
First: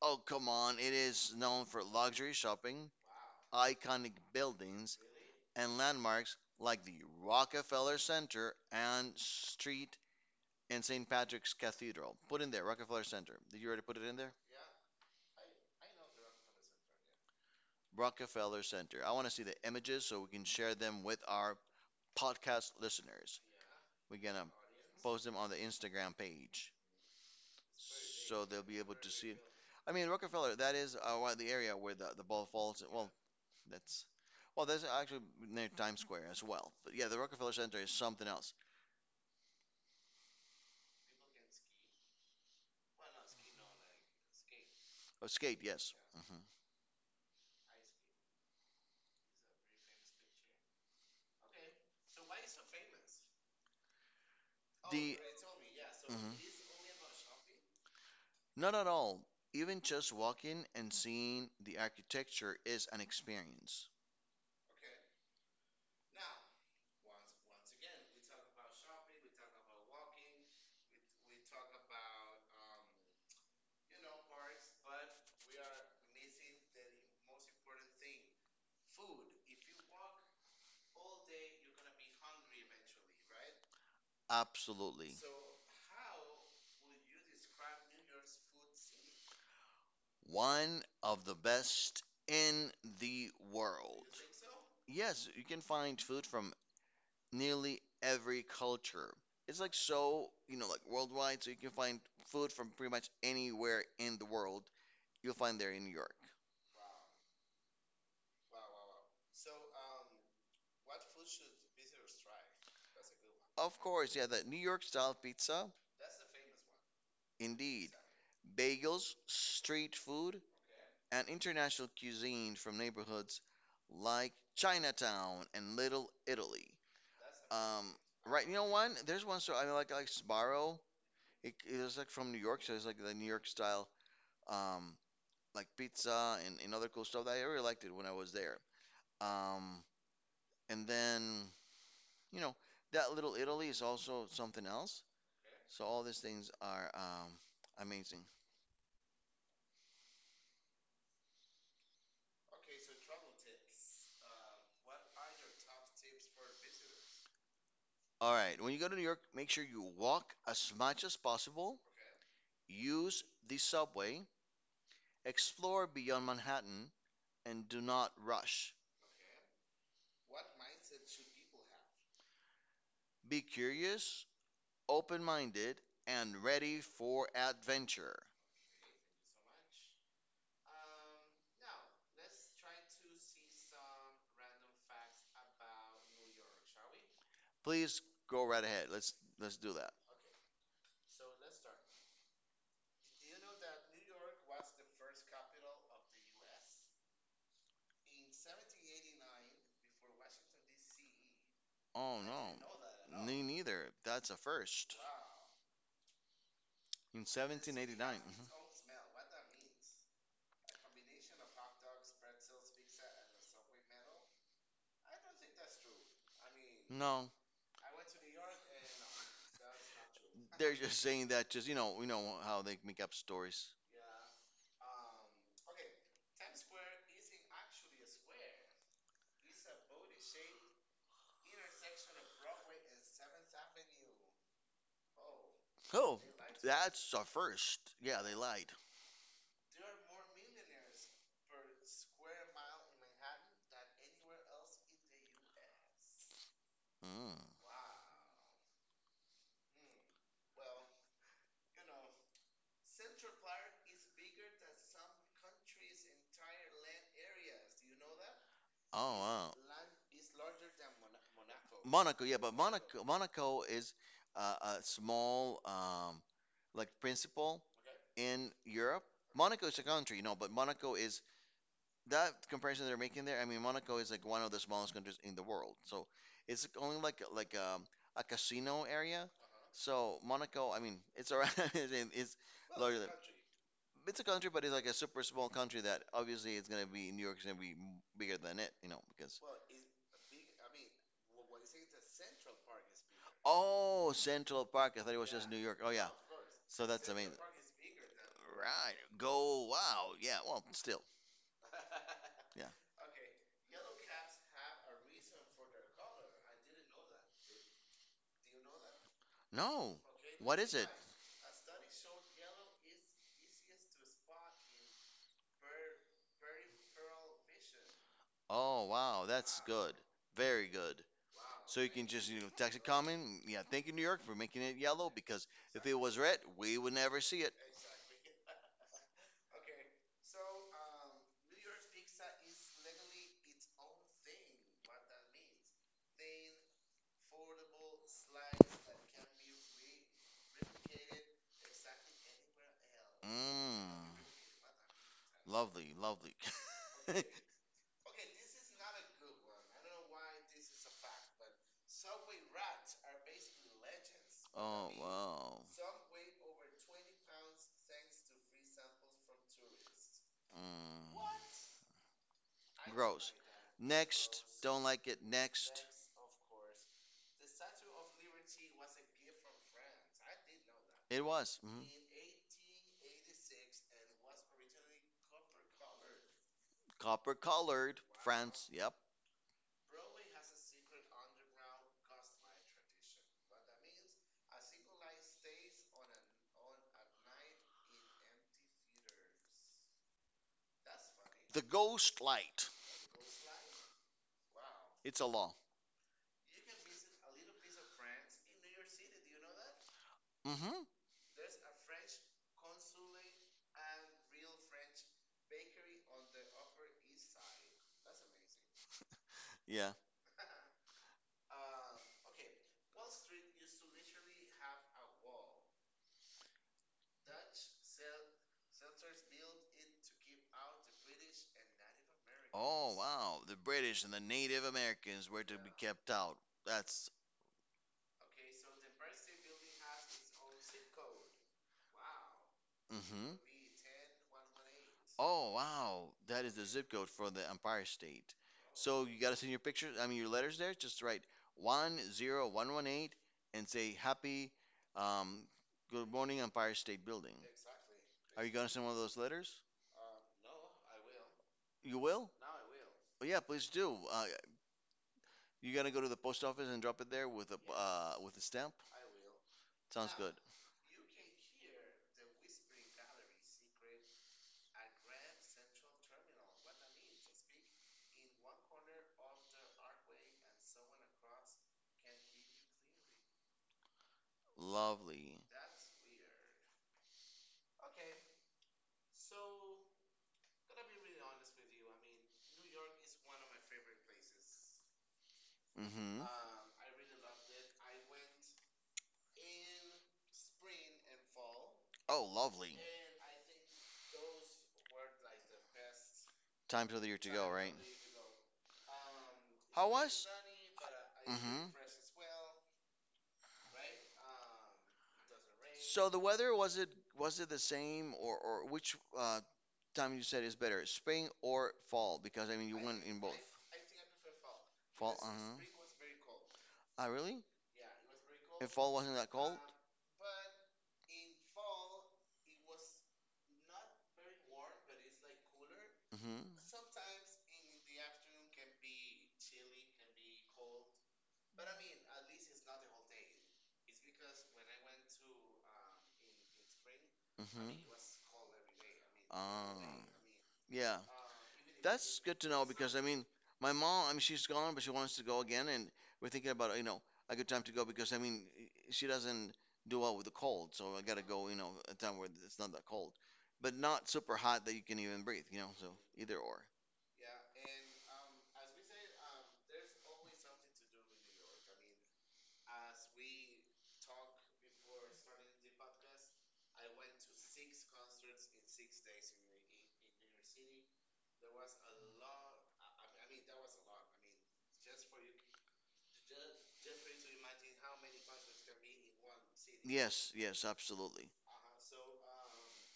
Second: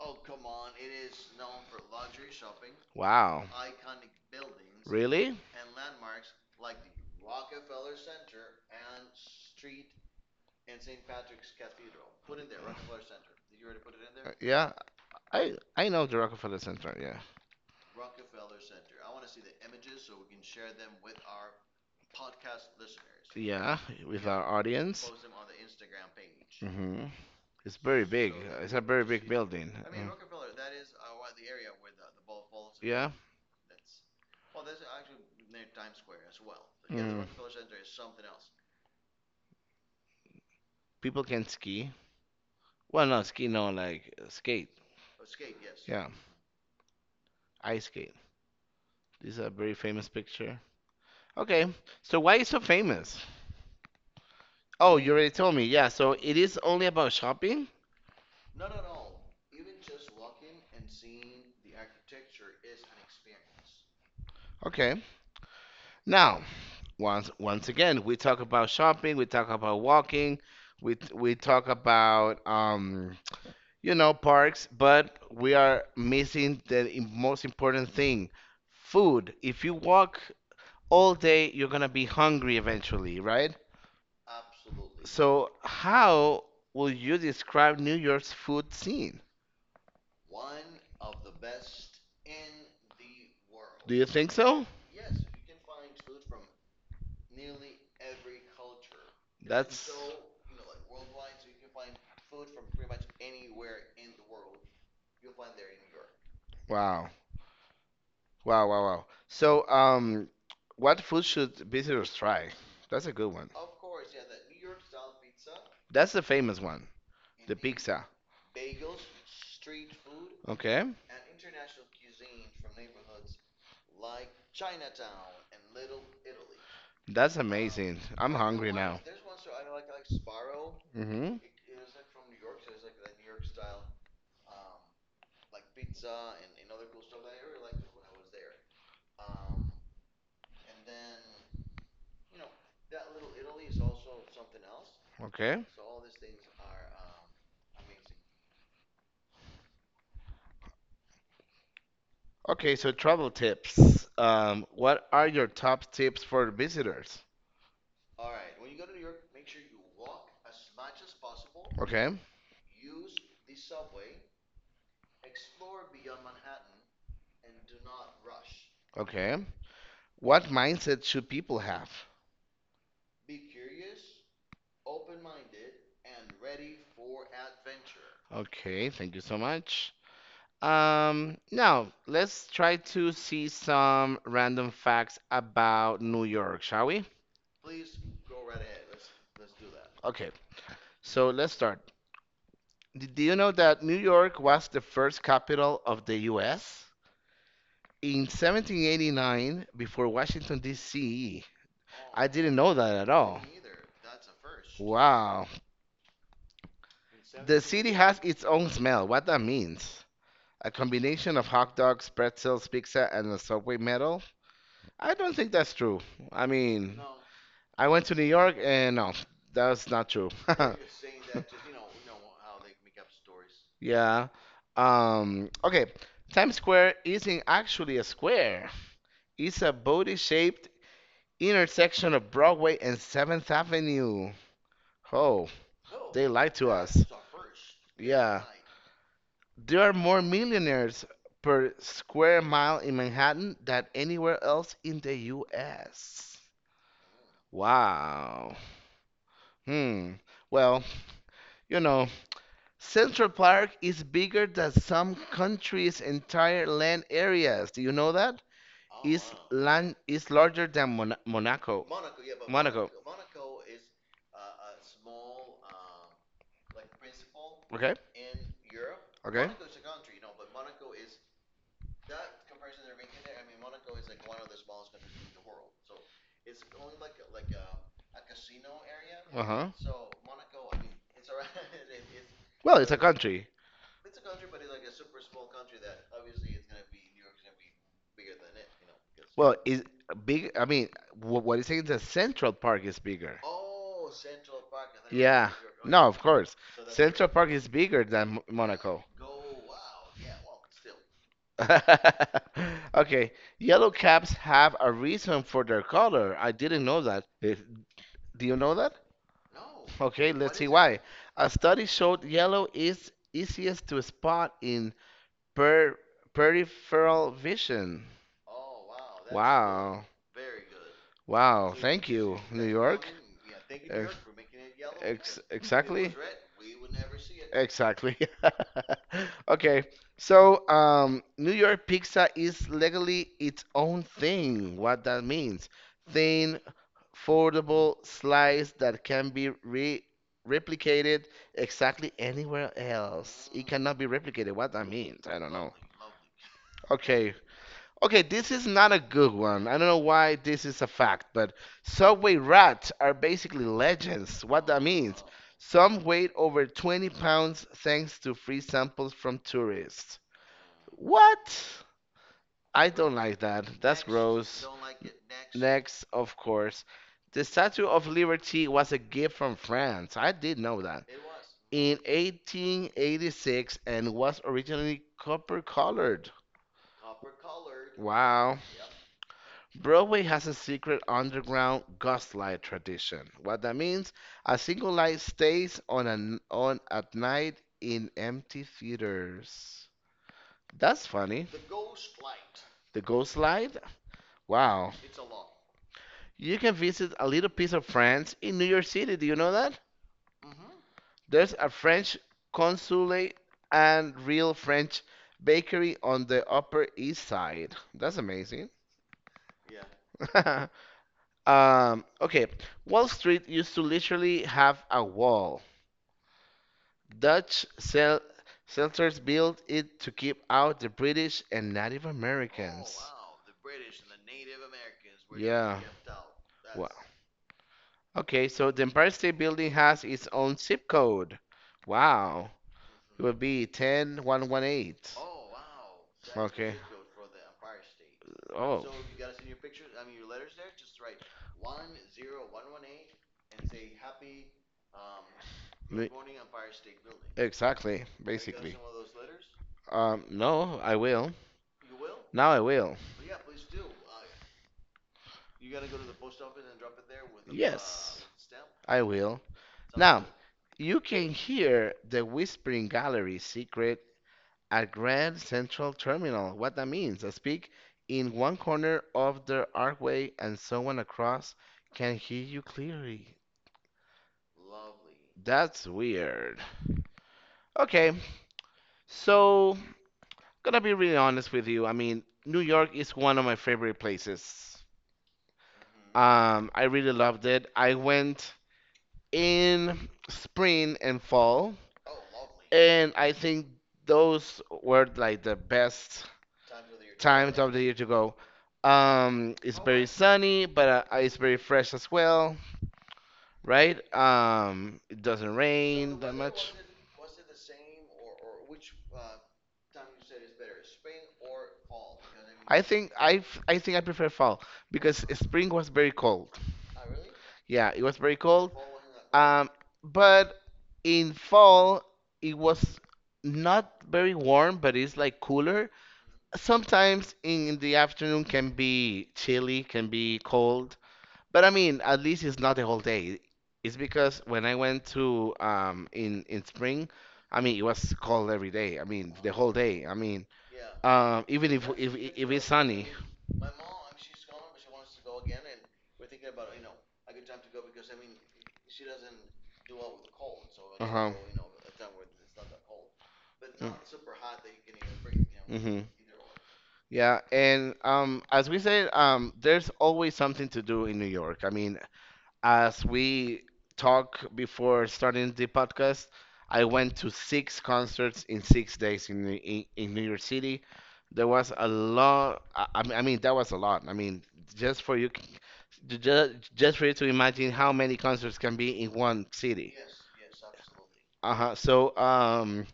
[SPEAKER 2] oh, come on. It is known for luxury shopping,
[SPEAKER 1] Wow.
[SPEAKER 2] iconic buildings,
[SPEAKER 1] Really?
[SPEAKER 2] and landmarks like the Rockefeller Center and Street and St. Patrick's Cathedral. Put in there, Rockefeller Center. Did you already put it in there?
[SPEAKER 1] Yeah, I know the Rockefeller Center. Yeah,
[SPEAKER 2] Rockefeller Center. I want to see the images so we can share them with our podcast listeners.
[SPEAKER 1] yeah,
[SPEAKER 2] We're
[SPEAKER 1] with
[SPEAKER 2] gonna
[SPEAKER 1] our audience.
[SPEAKER 2] post them on the Instagram page,
[SPEAKER 1] Hmm. It's very big.
[SPEAKER 2] so they'll
[SPEAKER 1] It's
[SPEAKER 2] be
[SPEAKER 1] a
[SPEAKER 2] able
[SPEAKER 1] very
[SPEAKER 2] to see
[SPEAKER 1] big
[SPEAKER 2] it.
[SPEAKER 1] building.
[SPEAKER 2] I mean,
[SPEAKER 1] Mm.
[SPEAKER 2] Rockefeller. That is the area where the ball falls. Well,
[SPEAKER 1] Yeah,
[SPEAKER 2] that's actually near Times Square as well. But yeah, the
[SPEAKER 1] mm.
[SPEAKER 2] Rockefeller Center is something else.
[SPEAKER 1] People can ski. Well, no, ski, no, like skate.
[SPEAKER 2] Oh,
[SPEAKER 1] Is
[SPEAKER 2] skate, yes.
[SPEAKER 1] Yeah, ice skate. This is a very famous picture. Okay, so why is so famous? Oh, you
[SPEAKER 2] The
[SPEAKER 1] already told me. Yeah, so
[SPEAKER 2] Mhm.
[SPEAKER 1] it is only about shopping.
[SPEAKER 2] Not at all. Even just walking and seeing the architecture is an experience.
[SPEAKER 1] Okay. Now, once again we talk about shopping, we talk about walking, we talk about parks, but we are missing the most important thing, food. If you walk all day, you're gonna be hungry eventually, right?
[SPEAKER 2] Absolutely.
[SPEAKER 1] So, how will you describe New York's food scene?
[SPEAKER 2] One of the best in the
[SPEAKER 1] Do
[SPEAKER 2] world.
[SPEAKER 1] you think so?
[SPEAKER 2] Yes, you can find food from nearly every culture. It's like
[SPEAKER 1] That's
[SPEAKER 2] so, you know, like worldwide, so you can find food from pretty much anywhere in the world. You'll find there in New York.
[SPEAKER 1] wow. Wow, wow, wow. So, what food should visitors try? That's a good one.
[SPEAKER 2] Of course, yeah, that New York style pizza,
[SPEAKER 1] That's the famous one, the
[SPEAKER 2] indeed.
[SPEAKER 1] pizza.
[SPEAKER 2] Bagels, street food,
[SPEAKER 1] Okay,
[SPEAKER 2] and international cuisine from neighborhoods like Chinatown and Little Italy.
[SPEAKER 1] that's
[SPEAKER 2] Um,
[SPEAKER 1] amazing. I'm
[SPEAKER 2] right, you know
[SPEAKER 1] hungry
[SPEAKER 2] one.
[SPEAKER 1] now.
[SPEAKER 2] There's one store I like Sbarro.
[SPEAKER 1] Mm-hmm.
[SPEAKER 2] It was like from New York, so it's like the New York style, um, like pizza and other cool stuff that I really liked it when I was there. Um, and then you know that Little Italy is also something else.
[SPEAKER 1] Okay.
[SPEAKER 2] So all these things are amazing.
[SPEAKER 1] Okay, so travel tips. What are your top tips for visitors?
[SPEAKER 2] All right, when you go to New York, make sure you walk as much as possible.
[SPEAKER 1] Okay.
[SPEAKER 2] Use the subway. Explore beyond Manhattan and do not rush.
[SPEAKER 1] Okay. What mindset should people have?
[SPEAKER 2] Be curious, open minded, and ready for adventure.
[SPEAKER 1] Okay, thank you so much. Now let's try to see some random facts about New York, shall we?
[SPEAKER 2] Please go right ahead. Let's do that.
[SPEAKER 1] Okay, so let's start. Do you know that New York was the first capital of the US? In 1789, before Washington, D.C.
[SPEAKER 2] Oh
[SPEAKER 1] I
[SPEAKER 2] no.
[SPEAKER 1] didn't know that at
[SPEAKER 2] Me
[SPEAKER 1] all.
[SPEAKER 2] neither. That's a first.
[SPEAKER 1] Wow.
[SPEAKER 2] In
[SPEAKER 1] The city
[SPEAKER 2] 1789.
[SPEAKER 1] has its
[SPEAKER 2] Mhm.
[SPEAKER 1] own smell. What that means? A combination of hot dogs, pretzels, pizza, and a subway metal? I don't think that's true. I mean,
[SPEAKER 2] No,
[SPEAKER 1] I went to New York and no, that's not true.
[SPEAKER 2] they're just saying that, just you know how they make up stories.
[SPEAKER 1] Yeah. Okay. Times Square isn't actually a square. It's a body-shaped intersection of Broadway and 7th Avenue. Oh,
[SPEAKER 2] Oh,
[SPEAKER 1] they lied to us.
[SPEAKER 2] that's a first. Yeah, they
[SPEAKER 1] Yeah.
[SPEAKER 2] lied.
[SPEAKER 1] There are more millionaires per square mile in Manhattan than anywhere else in the US.
[SPEAKER 2] Mm.
[SPEAKER 1] Wow. Hmm. Well, you know, Central Park is bigger than some countries' entire land areas. Do you know that?
[SPEAKER 2] Oh
[SPEAKER 1] Is
[SPEAKER 2] wow.
[SPEAKER 1] land is larger than Monaco.
[SPEAKER 2] Monaco. Yeah, but
[SPEAKER 1] Monaco.
[SPEAKER 2] Monaco. Monaco is a small like principal
[SPEAKER 1] Okay.
[SPEAKER 2] in Europe.
[SPEAKER 1] Okay.
[SPEAKER 2] Monaco is a country, you know, but Monaco is that comparison they're making there. I mean, Monaco is like one of the smallest countries in the world, so it's only like a casino area.
[SPEAKER 1] Uh huh.
[SPEAKER 2] So Monaco, I mean, it's around it's
[SPEAKER 1] Well,
[SPEAKER 2] well,
[SPEAKER 1] it's a
[SPEAKER 2] larger.
[SPEAKER 1] country.
[SPEAKER 2] It's a country, but it's like a super small country that obviously it's gonna be, New York's gonna be bigger than it, you know, because
[SPEAKER 1] Well, is big. I mean, what is saying is that Central Park is bigger.
[SPEAKER 2] oh, Central Park. I thought it was just
[SPEAKER 1] Yeah,
[SPEAKER 2] New
[SPEAKER 1] talking
[SPEAKER 2] York. Oh
[SPEAKER 1] about
[SPEAKER 2] yeah,
[SPEAKER 1] no, okay, of course, so
[SPEAKER 2] so that's
[SPEAKER 1] Central
[SPEAKER 2] amazing,
[SPEAKER 1] Europe. Park is bigger than
[SPEAKER 2] right?
[SPEAKER 1] Monaco.
[SPEAKER 2] Go wow, yeah. Well, still, yeah.
[SPEAKER 1] Okay, yellow caps have a reason for their color. I didn't know that. If, do you know that?
[SPEAKER 2] No,
[SPEAKER 1] Okay,
[SPEAKER 2] what
[SPEAKER 1] let's see
[SPEAKER 2] is it?
[SPEAKER 1] why. A study showed yellow is easiest to spot in per peripheral vision. Oh,
[SPEAKER 2] Oh wow, that's good,
[SPEAKER 1] wow.
[SPEAKER 2] very good.
[SPEAKER 1] Wow,
[SPEAKER 2] So you can
[SPEAKER 1] thank
[SPEAKER 2] just, you
[SPEAKER 1] you,
[SPEAKER 2] know,
[SPEAKER 1] New
[SPEAKER 2] text a
[SPEAKER 1] York.
[SPEAKER 2] comment. Yeah, thank you New
[SPEAKER 1] Ex
[SPEAKER 2] York for making it yellow
[SPEAKER 1] ex
[SPEAKER 2] because if it was
[SPEAKER 1] exactly.
[SPEAKER 2] red, we would never see it.
[SPEAKER 1] Exactly. Okay. So, New York pizza is legally its own thing. What that means? Thin, foldable slice that can be re replicated exactly anywhere else. It cannot
[SPEAKER 2] Mmm,
[SPEAKER 1] be replicated. What that means? I don't know.
[SPEAKER 2] lovely, lovely.
[SPEAKER 1] Okay. Okay, this is not a good one. I don't know why this is a fact, but subway rats are basically legends. What that
[SPEAKER 2] Oh
[SPEAKER 1] means?
[SPEAKER 2] wow.
[SPEAKER 1] Some weighed over 20 pounds thanks to free samples from tourists.
[SPEAKER 2] Mm.
[SPEAKER 1] What? I don't
[SPEAKER 2] Gross.
[SPEAKER 1] like that. That's
[SPEAKER 2] Next,
[SPEAKER 1] gross.
[SPEAKER 2] don't like it. Next,
[SPEAKER 1] Next, of course, the Statue of Liberty was a gift from France. I did know that.
[SPEAKER 2] it was.
[SPEAKER 1] In 1886 and was originally copper colored.
[SPEAKER 2] Copper colored,
[SPEAKER 1] Wow.
[SPEAKER 2] France. Yep.
[SPEAKER 1] Broadway has a secret underground gaslight tradition. What that means, a single light stays on at night in empty theaters. That's funny.
[SPEAKER 2] The ghost light.
[SPEAKER 1] The ghost light? Wow.
[SPEAKER 2] It's a law.
[SPEAKER 1] You can visit a little piece of France in New York City. Do you know that?
[SPEAKER 2] mm hmm
[SPEAKER 1] There's a French consulate and real French bakery on the Upper East Side. That's amazing.
[SPEAKER 2] Yeah.
[SPEAKER 1] Okay. Wall Street used to literally have a wall. Dutch settlers built it to keep out the British and Native Oh
[SPEAKER 2] Oh,
[SPEAKER 1] Americans.
[SPEAKER 2] wow. The British and the Native Americans
[SPEAKER 1] It.
[SPEAKER 2] were to be
[SPEAKER 1] Yeah.
[SPEAKER 2] kept out.
[SPEAKER 1] Wow.
[SPEAKER 2] That's.
[SPEAKER 1] Okay, so the Empire State Building has its own zip code. Wow.
[SPEAKER 2] mm
[SPEAKER 1] It would
[SPEAKER 2] hmm
[SPEAKER 1] be 10118.
[SPEAKER 2] Oh, wow. That is the
[SPEAKER 1] Okay.
[SPEAKER 2] zip code for the Empire State.
[SPEAKER 1] Oh,
[SPEAKER 2] So you got to send your pictures, I mean, your letters there. Just write 10118 and say, happy, um,
[SPEAKER 1] me-
[SPEAKER 2] good morning, Empire State Building. Exactly.
[SPEAKER 1] exactly, gotta go
[SPEAKER 2] Are you going to
[SPEAKER 1] basically.
[SPEAKER 2] send one of those letters?
[SPEAKER 1] No, I will.
[SPEAKER 2] You will?
[SPEAKER 1] Now I will.
[SPEAKER 2] Oh, yeah, please do. You got to go to the post office and drop it there
[SPEAKER 1] Yes.
[SPEAKER 2] with a stamp?
[SPEAKER 1] I will.
[SPEAKER 2] Sounds
[SPEAKER 1] Now,
[SPEAKER 2] good.
[SPEAKER 1] you can hear the Whispering Gallery secret at Grand Central Terminal. What that means, I speak in one corner of the archway and someone across can hear you clearly.
[SPEAKER 2] Lovely.
[SPEAKER 1] That's weird. Okay, so gonna be really honest with you. I mean, New York is one of my favorite places.
[SPEAKER 2] hmm
[SPEAKER 1] I really loved it. I went in spring and fall.
[SPEAKER 2] Oh, lovely.
[SPEAKER 1] And I think those were like the best
[SPEAKER 2] Time for the year to go,
[SPEAKER 1] times of
[SPEAKER 2] right?
[SPEAKER 1] the year to go. It's
[SPEAKER 2] How
[SPEAKER 1] very
[SPEAKER 2] was?
[SPEAKER 1] sunny, but it's
[SPEAKER 2] mm
[SPEAKER 1] very
[SPEAKER 2] hmm
[SPEAKER 1] fresh as well, right? It doesn't
[SPEAKER 2] So the
[SPEAKER 1] rain that
[SPEAKER 2] weather
[SPEAKER 1] much.
[SPEAKER 2] was it the same or which time you said is better, spring or fall? Because I mean you,
[SPEAKER 1] I
[SPEAKER 2] I went
[SPEAKER 1] think
[SPEAKER 2] in both.
[SPEAKER 1] I
[SPEAKER 2] I
[SPEAKER 1] I think I
[SPEAKER 2] think
[SPEAKER 1] prefer fall
[SPEAKER 2] fall, fall,
[SPEAKER 1] because
[SPEAKER 2] because uh-huh,
[SPEAKER 1] spring
[SPEAKER 2] spring
[SPEAKER 1] was
[SPEAKER 2] was
[SPEAKER 1] very
[SPEAKER 2] very cold.
[SPEAKER 1] cold.
[SPEAKER 2] Ah, really?
[SPEAKER 1] Yeah, it was very cold.
[SPEAKER 2] If fall wasn't that cold?
[SPEAKER 1] Um, but in fall it was not very warm, but it's like cooler.
[SPEAKER 2] Mm-hmm.
[SPEAKER 1] Sometimes in the afternoon can be chilly, can be cold, but I mean, at least it's not the whole day. It's because when I went to in spring, I
[SPEAKER 2] Mm-hmm.
[SPEAKER 1] mean, it was cold every day. I mean, the whole
[SPEAKER 2] Um,
[SPEAKER 1] day. I mean,
[SPEAKER 2] yeah.
[SPEAKER 1] even
[SPEAKER 2] That's good to
[SPEAKER 1] if
[SPEAKER 2] know
[SPEAKER 1] it's
[SPEAKER 2] because I
[SPEAKER 1] sunny.
[SPEAKER 2] mean, my mom, I mean, she's gone, but she wants to go again, and we're thinking about, you know, a good time to go because I mean, she doesn't do well with the cold, so I gotta
[SPEAKER 1] Uh-huh.
[SPEAKER 2] go, you know, a time where it's not that cold, but not super hot that you can even breathe, you know, so
[SPEAKER 1] Mm-hmm.
[SPEAKER 2] either or.
[SPEAKER 1] Yeah, and as we said, there's always something to do in New York. As we talk before starting the podcast, I went to 6 concerts in 6 days in New York City. There was a lot. I mean, that was a lot. I mean, just for you, just for you to imagine how many concerts can be in one city.
[SPEAKER 2] Yes, yes, absolutely.
[SPEAKER 1] Uh-huh. So,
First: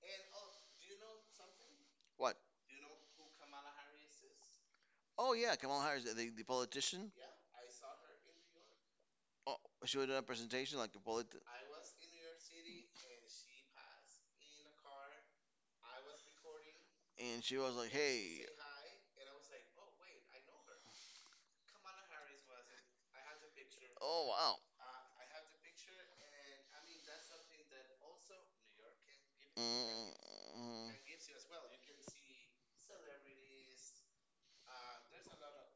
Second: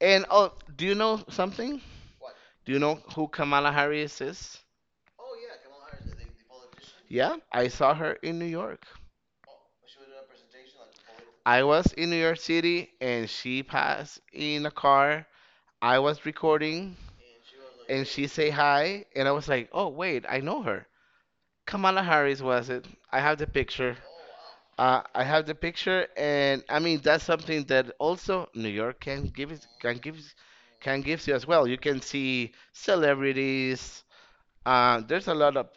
[SPEAKER 1] and oh, do you know something?
[SPEAKER 2] What?
[SPEAKER 1] Do you know who Kamala Harris is?
[SPEAKER 2] Oh yeah, Kamala Harris, the politician.
[SPEAKER 1] Yeah, I saw her in New York.
[SPEAKER 2] Oh, she was doing a presentation like a
[SPEAKER 1] I was in New York City and she passed in a car. I was recording
[SPEAKER 2] and she was like,
[SPEAKER 1] and she
[SPEAKER 2] "Hey,"
[SPEAKER 1] say hi and I was like, "Oh, wait, I know her." Kamala Harris was it? I have the picture.
[SPEAKER 2] oh wow.
[SPEAKER 1] I have the picture, and I mean that's something that also New York can give it can give
[SPEAKER 2] Mm,
[SPEAKER 1] can gives you as well. You can see celebrities. There's a lot of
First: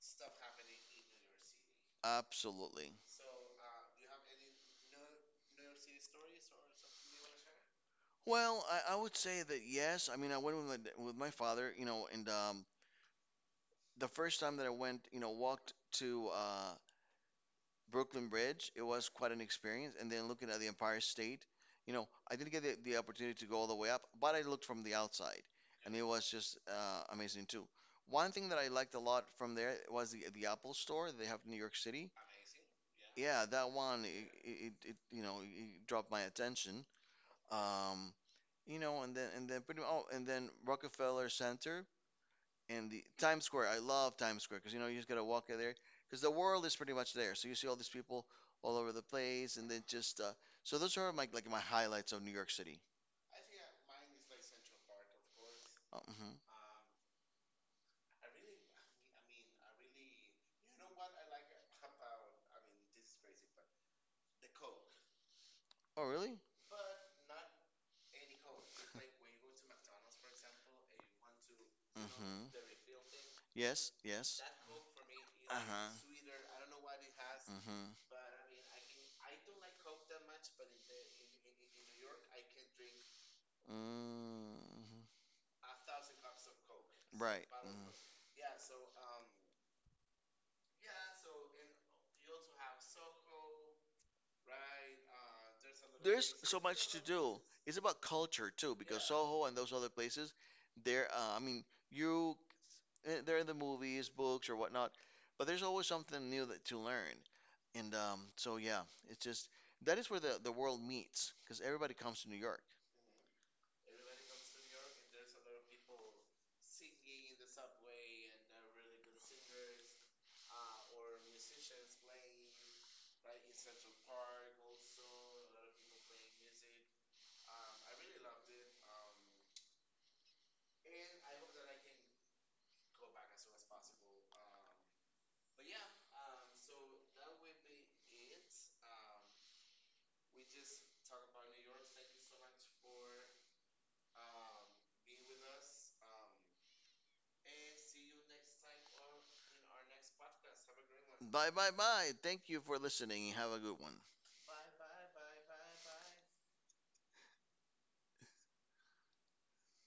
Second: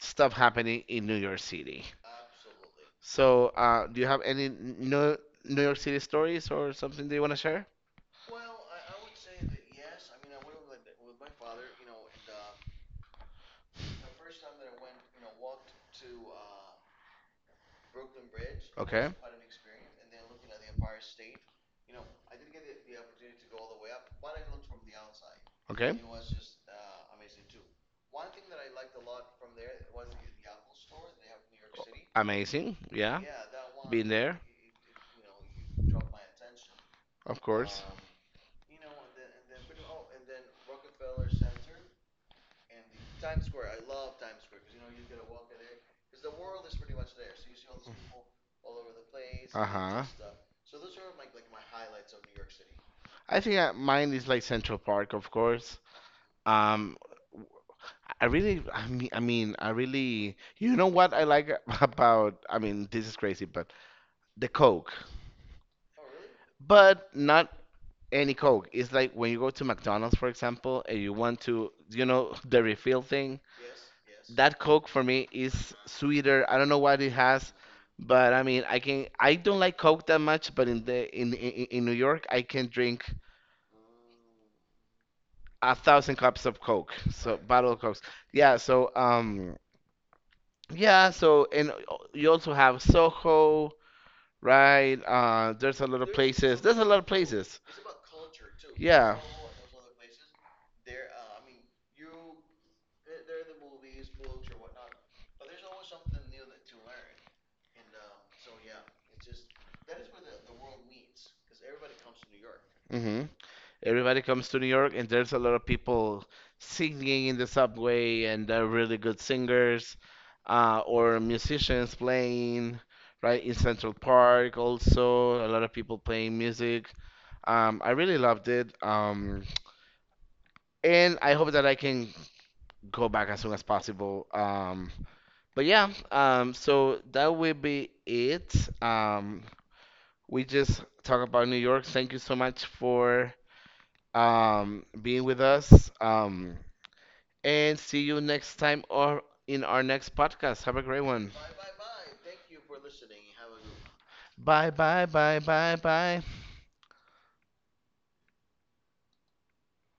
[SPEAKER 1] stuff happening in New York City.
[SPEAKER 2] absolutely.
[SPEAKER 1] So, do you have any New York City stories or something that you want to share?
[SPEAKER 2] Well, I would say that yes. I mean, I went with my, with my father, you know, and the first time that I went, you know, walked to Brooklyn Bridge, it
[SPEAKER 1] Okay.
[SPEAKER 2] was quite an experience. And then looking at the Empire State, you know, I didn't get the opportunity to go all the way up, but I looked from the outside, and
[SPEAKER 1] Okay.
[SPEAKER 2] it was just amazing too. One thing that I liked a lot from there was the Apple Store they have in New York City.
[SPEAKER 1] Amazing. Yeah.
[SPEAKER 2] Yeah, that one,
[SPEAKER 1] Been there,
[SPEAKER 2] it you know it dropped my attention.
[SPEAKER 1] of course.
[SPEAKER 2] Um, you know, and then pretty oh, and then Rockefeller Center and the Times Square. I love Times Square because you know you just gotta walk out there because the world is pretty much there. So you see all these people all over the place, and then
[SPEAKER 1] Uh-huh.
[SPEAKER 2] just so those are my like my highlights of New York City.
[SPEAKER 1] I think mine is like Central Park, of course.
[SPEAKER 2] Mhm.
[SPEAKER 1] Um, I really, I really, you know what I like about, I mean, this is crazy, but the Coke,
[SPEAKER 2] Oh, really?
[SPEAKER 1] but not any Coke. It's like when you go to McDonald's, for example, and you want to, you know,
[SPEAKER 2] Mhm.
[SPEAKER 1] the refill thing.
[SPEAKER 2] Yes, yes.
[SPEAKER 1] That Coke for me is
[SPEAKER 2] Uh-huh.
[SPEAKER 1] sweeter. I don't know what it has,
[SPEAKER 2] Mhm.
[SPEAKER 1] but I mean, I can. I don't like Coke that much, but in the in New York, I can drink
[SPEAKER 2] Mm-hmm.
[SPEAKER 1] a 1,000 cups of Coke. So
[SPEAKER 2] Right.
[SPEAKER 1] bottle of
[SPEAKER 2] Mhm.
[SPEAKER 1] Cokes. Yeah. Yeah. So and you also have Soho, right? There's a lot of
[SPEAKER 2] There's
[SPEAKER 1] places.
[SPEAKER 2] so
[SPEAKER 1] There's a
[SPEAKER 2] much
[SPEAKER 1] lot
[SPEAKER 2] to
[SPEAKER 1] of
[SPEAKER 2] do.
[SPEAKER 1] places.
[SPEAKER 2] It's about culture too, because
[SPEAKER 1] Yeah.
[SPEAKER 2] Soho and those other places, they're, I mean, you, they're in the movies, books, or whatnot, but there's always something new that to learn. And so, yeah, it's just that is where the world meets, because everybody comes to New York.
[SPEAKER 1] Mm-hmm. Everybody comes to New York, and there's a lot of people singing in the subway, and they're really good singers, or musicians playing, right, in Central Park also. A lot of people playing music. I really loved it. And I hope that I can go back as soon as possible. But yeah, so that will be it. Um, we just talk about New York. Thank you so much for being with us. And see you next time or in our next podcast. Have a great one.
[SPEAKER 2] Bye, bye, bye. Thank you for listening. Have a good one.
[SPEAKER 1] Bye, bye, bye, bye, bye.